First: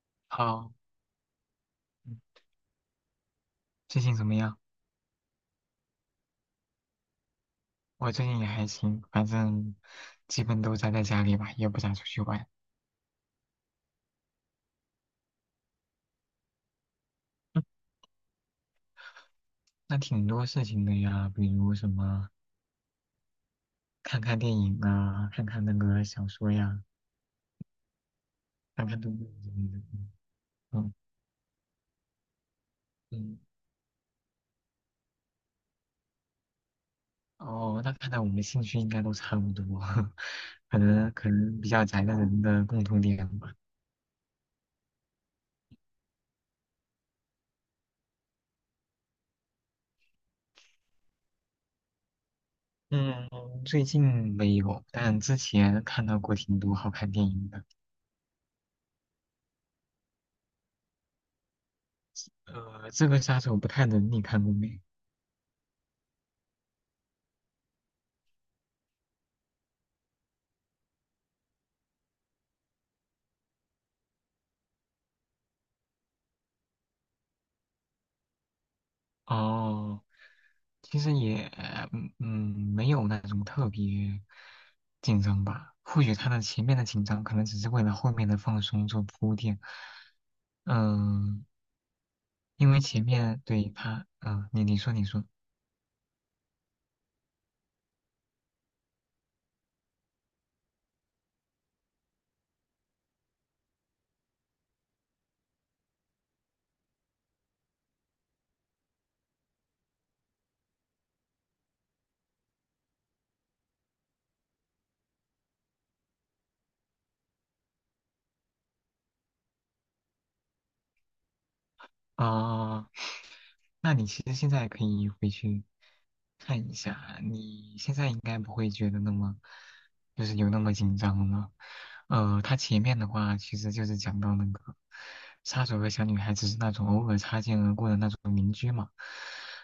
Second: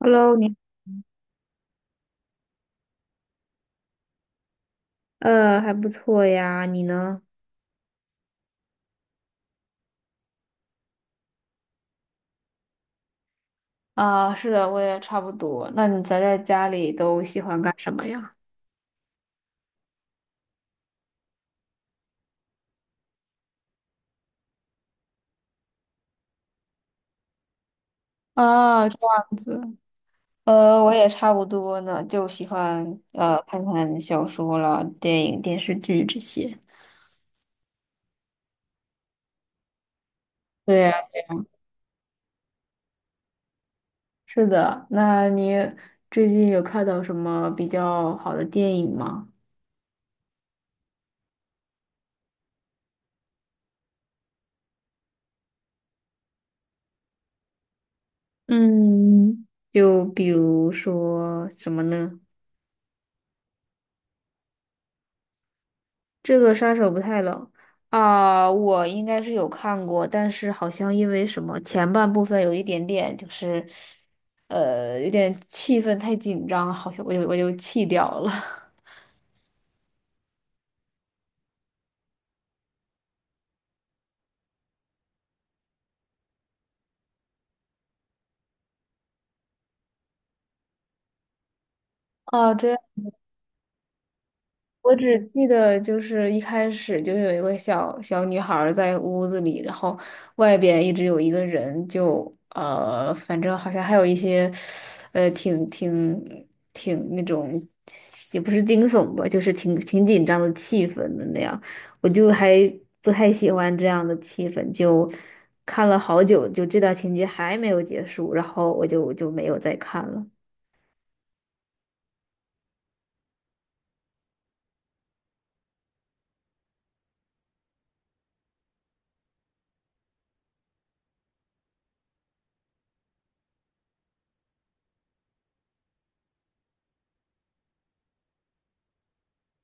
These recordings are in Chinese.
Hello，你，好，嗯最近怎么样？还不错呀，你呢？我最近也还行，反正基本都宅在家里吧，也不咋出去玩。啊，是的，我也差不多。那你宅在家里都喜欢嗯干什么呀？那挺多事情的呀，比如什么看看电影啊，看看那个小说呀，看啊，这看动漫样之类子，的。我嗯也差不多呢，就喜欢嗯，看看小说了、电影、电视剧这些。哦，那看来我们兴趣应该都差不多，可对，能可能比较宅的人的共同点吧。是的。那你最近有看到什么比较好的电影吗？嗯，最近没有，但之前看到过挺多好看电影的。嗯，就比如说什么呢？这个杀手不太冷，你看过没？这个杀手不太冷啊，我应该是有看过，但是好像因为什么前半部分有一点点就是，有点气氛太紧张，好像我就弃掉了。哦，其实也，嗯,没有那种特别紧张吧。或许他的前面的紧张，可能只是为了后面的放松做铺垫。嗯，啊，因这为前面对他，嗯，你说我你只说，记得就是一开始就有一个小小女孩儿在屋子里，然后外边一直有一个人就，反正好像还有一些，挺那种，也不是惊悚吧，就是挺紧张的气氛的那样，我就还不太喜欢这样的气氛，就看了好久，就这段情节还没有结束，然后我就没有再看了。啊，那你其实现在可以回去看一下，你现在应该不会觉得那么，就是有那么紧张了。它前面的话其实就是讲到那个杀手和小女孩只是那种偶尔擦肩而过的那种邻居嘛。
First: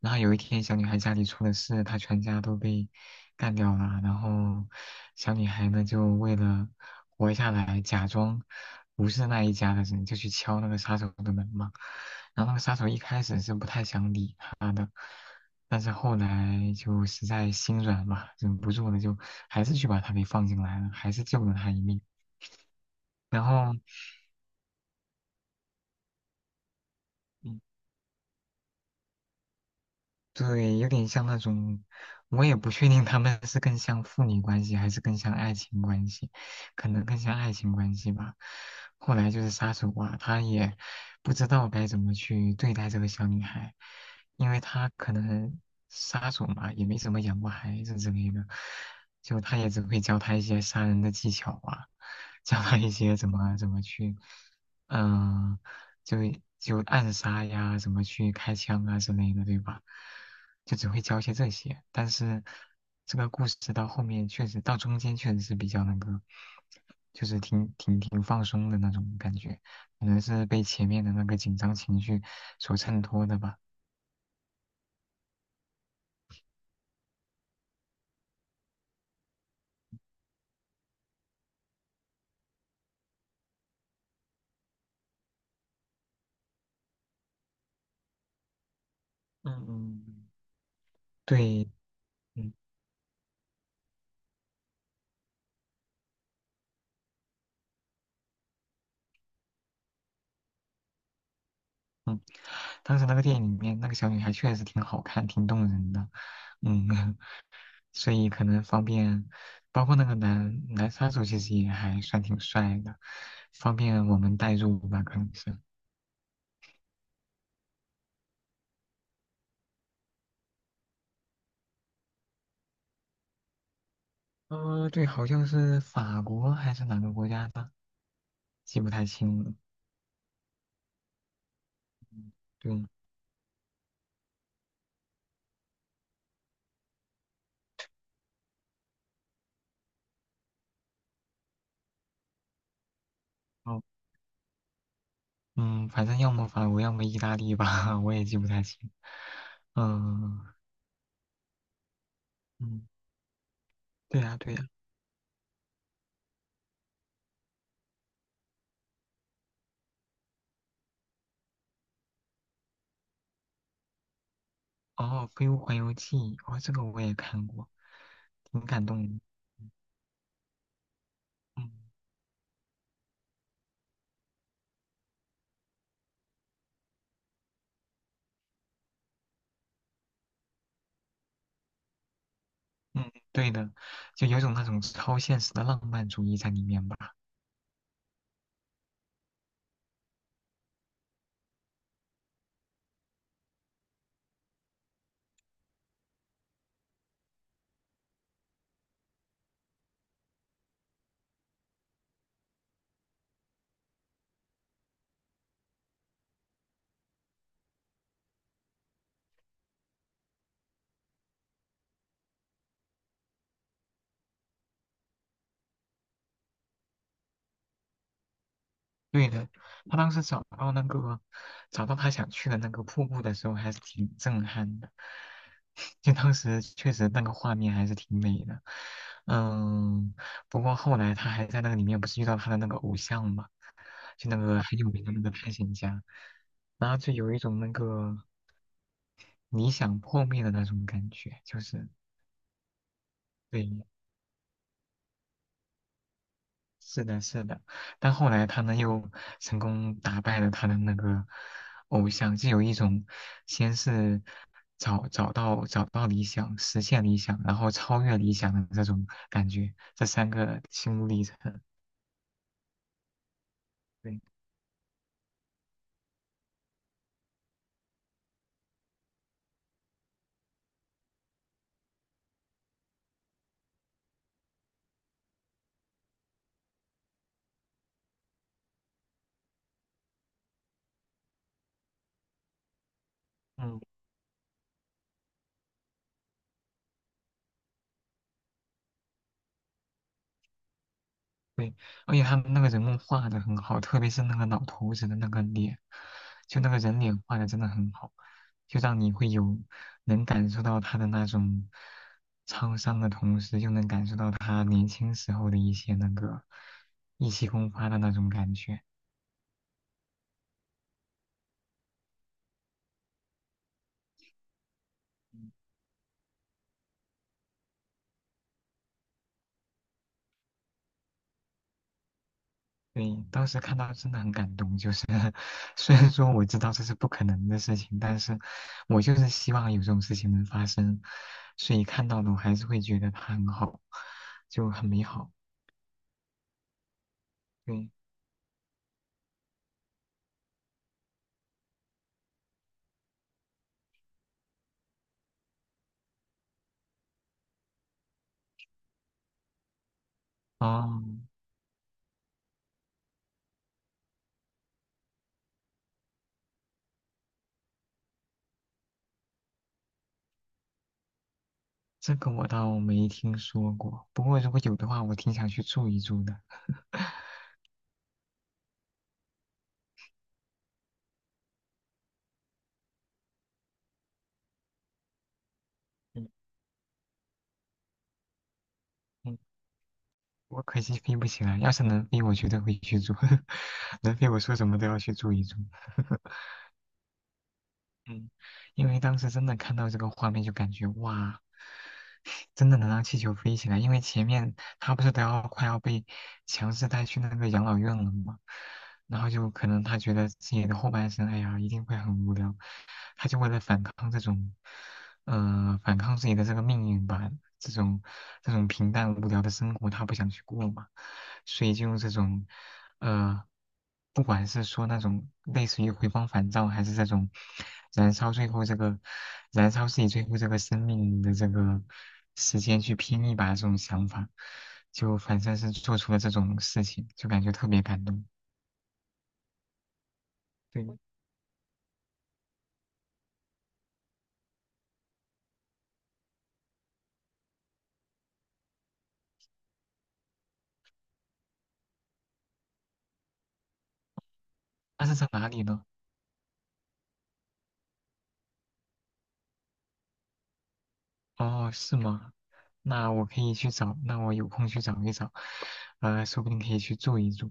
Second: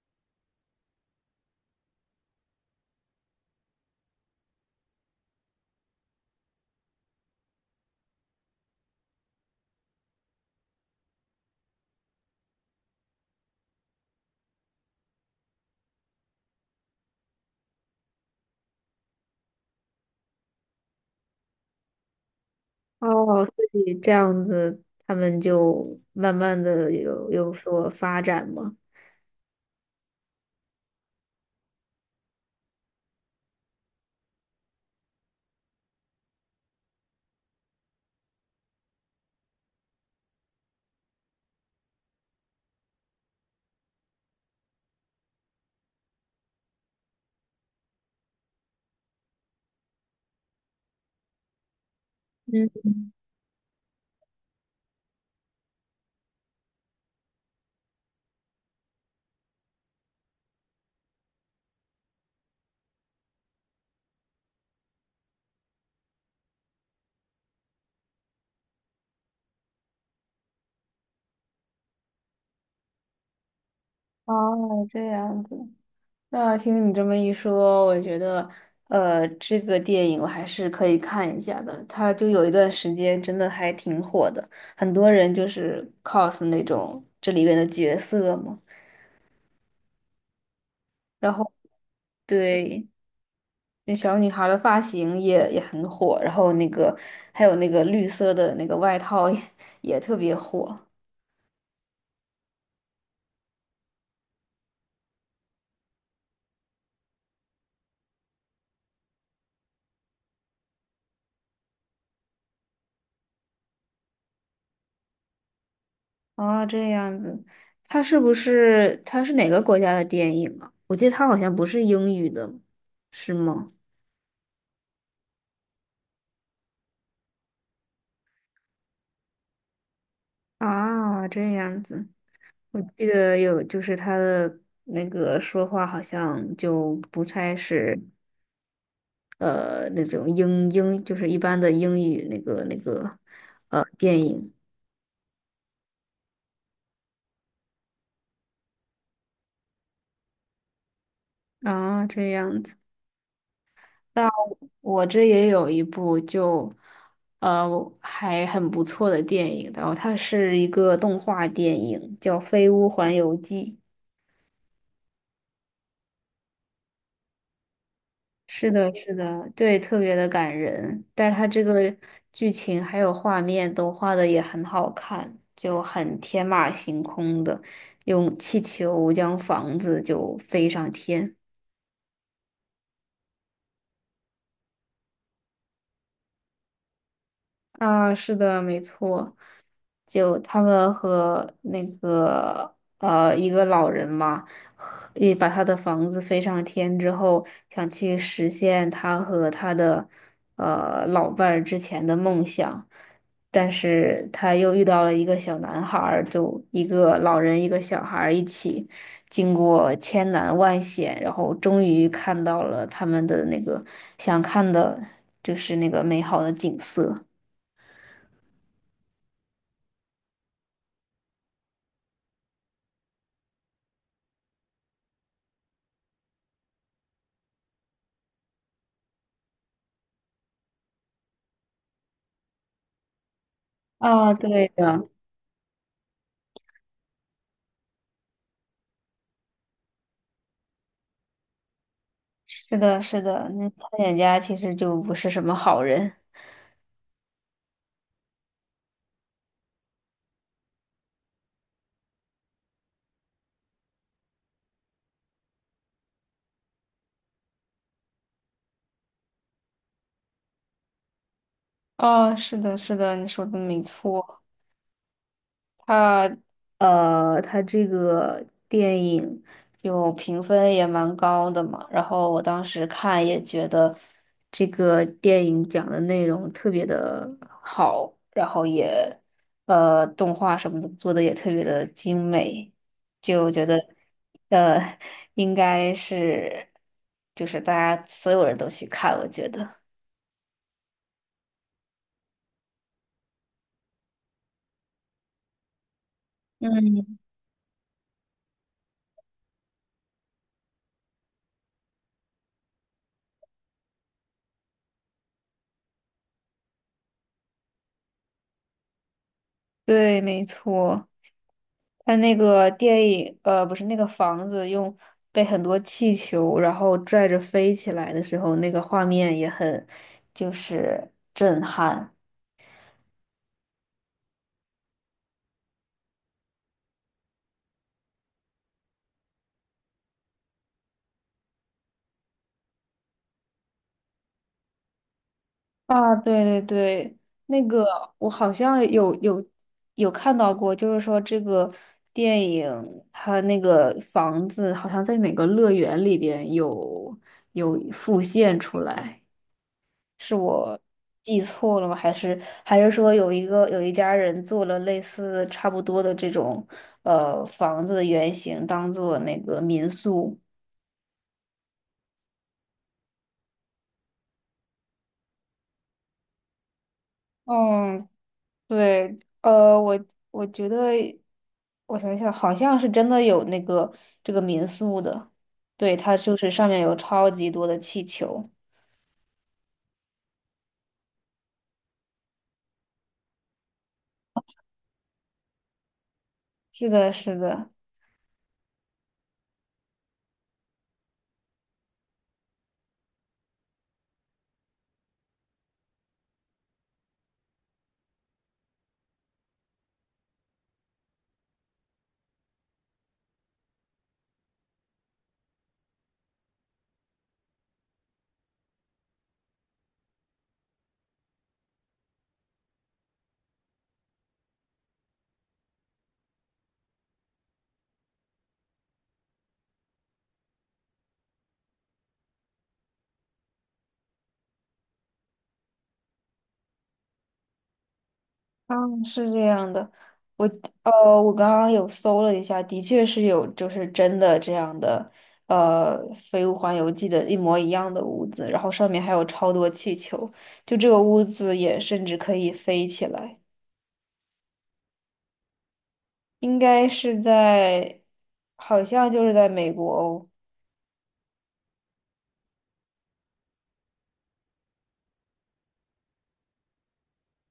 然后有一天小女孩家里出了事，她全家都被干掉了，然后小女孩呢就为了活下来，假装不是那一家的人，就去敲那个杀手的门嘛。然后那个杀手一开始是不太想理他的，但是后来就实在心软嘛，忍不住了，就还是去把他给放进来了，还是救了他一命。然哦，所后，以这样子，他们就慢慢的有所发展嘛。对，有点像那种，我也不确定他们是更像父女关系还是更像爱情关系，可能更像爱情关系吧。后来就是杀手啊，他也不知道该怎么去对待这个小女孩，因为他可能杀手嘛，也没怎么养过孩子之类的，就他也只会教她一些杀人的技巧啊，教她嗯，一些怎么去，嗯、就就暗杀呀，怎么去开枪啊之类的，对吧？就只会教一些这些，但是这个故事到后面确实到中间确实是比较那个，就是挺放松的那种感觉，可能是被前面的那个紧张情绪所衬托的吧。哦，这样子。那听你这么一说，我觉得，这个电影我还是可以看一下的。它就有一段时间真的还挺火的，很多人就是 cos 那种这里面的角色嘛。嗯嗯，然后，对，嗯对，那小女孩的发型也很火，然后那个还有那个绿色的那个外套也特别火。嗯，当时那个电影里面那个小女孩确实挺好看，挺动人的，嗯，所以可能方便，包括那个男杀手其实也还算挺帅的，方便我们代入吧，可能是。哦，这样子，他是不是他是哪个国家的电影啊？我记得他好像不是英语的，是吗？对，好像是法国还是哪个国家的，记不太清了。啊，这样子，我对，记得有，就是他的那个说话好像就不太是那种英英，就是一般的英语那个那个哦，电影嗯，反正要么法国，要么意大利吧，我也记不太清。嗯啊，这样子。嗯，对那呀对呀，我这也有一部就，呃，还很不错的电影，然后它是一个动画电影，叫《飞屋环游记》。哦，《飞屋环游记》，哦，这个我也看过，挺是感的，动人是的。的，嗯对，特别的感人，但是它这嗯，个剧情还有画面都画的也很好看，就很天马行空的，用气球将房子就飞上天。嗯对的，就有种那种超现实的浪漫主义在里面吧。啊，是的，没错，就他们和那个一个老人嘛，和也把他的房子飞上天之后，想去实现他和他的老伴儿之前的梦想，但是他又遇到了一个小男孩儿，就一个老人一个小孩儿一起，经过千难万险，然后终于看到了他们的那个想看的，就是那个美好的景色。对的，他当时找到那个找到他想去的那个瀑布的时候，还是挺震撼的。就当时确实那个画面还是挺美的，嗯，不过后来他还在那个里面不是遇到他的那个偶像嘛，就啊，那个对很有名的，的那个探险家，然后就有一种那个理想破灭的那种感觉，就是是的，是的，那对，探险家其实就不是什么好人。是的，是的，但后来他呢又成功打败了他的那个偶像，就有一种先是找到理想，实现理想，然后超越理想的这种感觉，这三个心路历程。哦，是的，是的，你说的没对，错。他他这个电影就评分也蛮高的嘛，然后我当时看也觉得这个电影讲的内容特别的好，然后也动画什么的做的也特别的精美，就觉得嗯。呃应该是就是大家所有人都去看，我觉得。而且他们那个人物画的很好，特别是那个老头子的那个脸，就那个人嗯，脸画的真的很好，就让你会有能感受到他的那种沧桑的同时，又能感受到他年轻时候的一些那个意气风发的那种感觉。对，没错。它那个电影，不是那个房子用被很多气球然后拽着飞起来的时候，那个画面也很就是震撼对，当时看到真的很感动，就是 虽然说我知道这是不可能的事情，但是我就是希望有这种事情能发生，所以看到的我还是会觉得他很好，就很美好。啊！对对对，那个对。我好像有看到过，就是说这个电影它那个房子好像在哪个乐园里边有复现出来。是我哦，记错了吗？还是还是说有一个有一家人做了类似差不多的这种房子的原型，当做那个民宿？这个我倒没听说过，不过如果有的话，我挺想去住一住的。嗯，对，我我觉得我想想，好像是真的有那个这个民宿的，对，它嗯就是上面有超级多的气球。嗯，我可惜飞不起来，要是能飞，我绝对会去住。能飞，我说什么都要去住一住。是的，是的。嗯，因为当时真的看到这个画面，就感觉哇，真的能让气球飞起来。因为前面他不是都要快要被强制带去那个养老院了吗？然后就可能他觉得自己的后半生，哎呀，一定会很无聊，他就为了反抗这种，反抗自己的这个命运吧，这种这种平淡无聊的生活，他不想去过嘛，所以就用这种，呃，不管是说那种类似于回光返照，还是这种燃烧最后这个燃烧自己最后这个生命的这个时间去拼一把这种想法，就反正是做出了这种事情，就感觉特别感动。嗯，是这样的，我呃，对。我刚刚有搜了一下，的确是有，就是真的这样的，《飞屋环游记》的一模一样的屋子，然后上面还有超多气球，就这个屋子也甚至可以飞起来，那是在哪里呢？应该是在，好像就是在美国哦，哦，是吗？那我可以去找，那我有空去找一找，说不定可以去住一住。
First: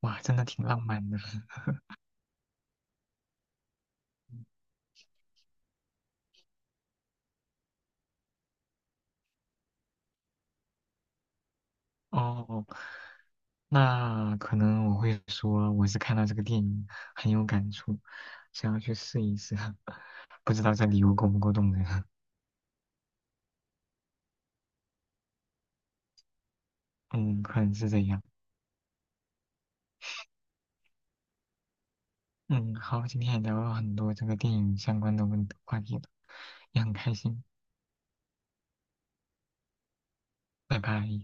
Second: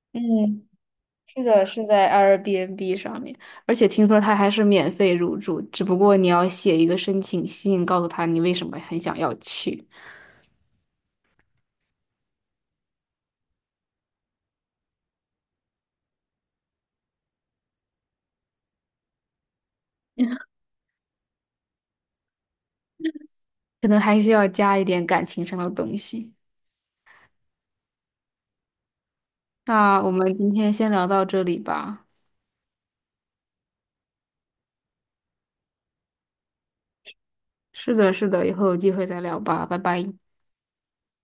哇，真的挺嗯，浪漫的。是的，是在 Airbnb 上面，而且听说它还是免费入住，只不过你要写一个申请信，告诉他你为什么很想要去。哦，那可能我会说我是看到这个电影很有感触，想要去试一试，不知道这礼物够不够动人。可能还需要加一点感情上的东西。嗯，可能是这样。那我们今天先聊到这里吧。嗯，好，今天也聊了很多这个电影相关的问话题了，也很开心。是的，是的，以后有机会再聊吧，拜拜。拜拜。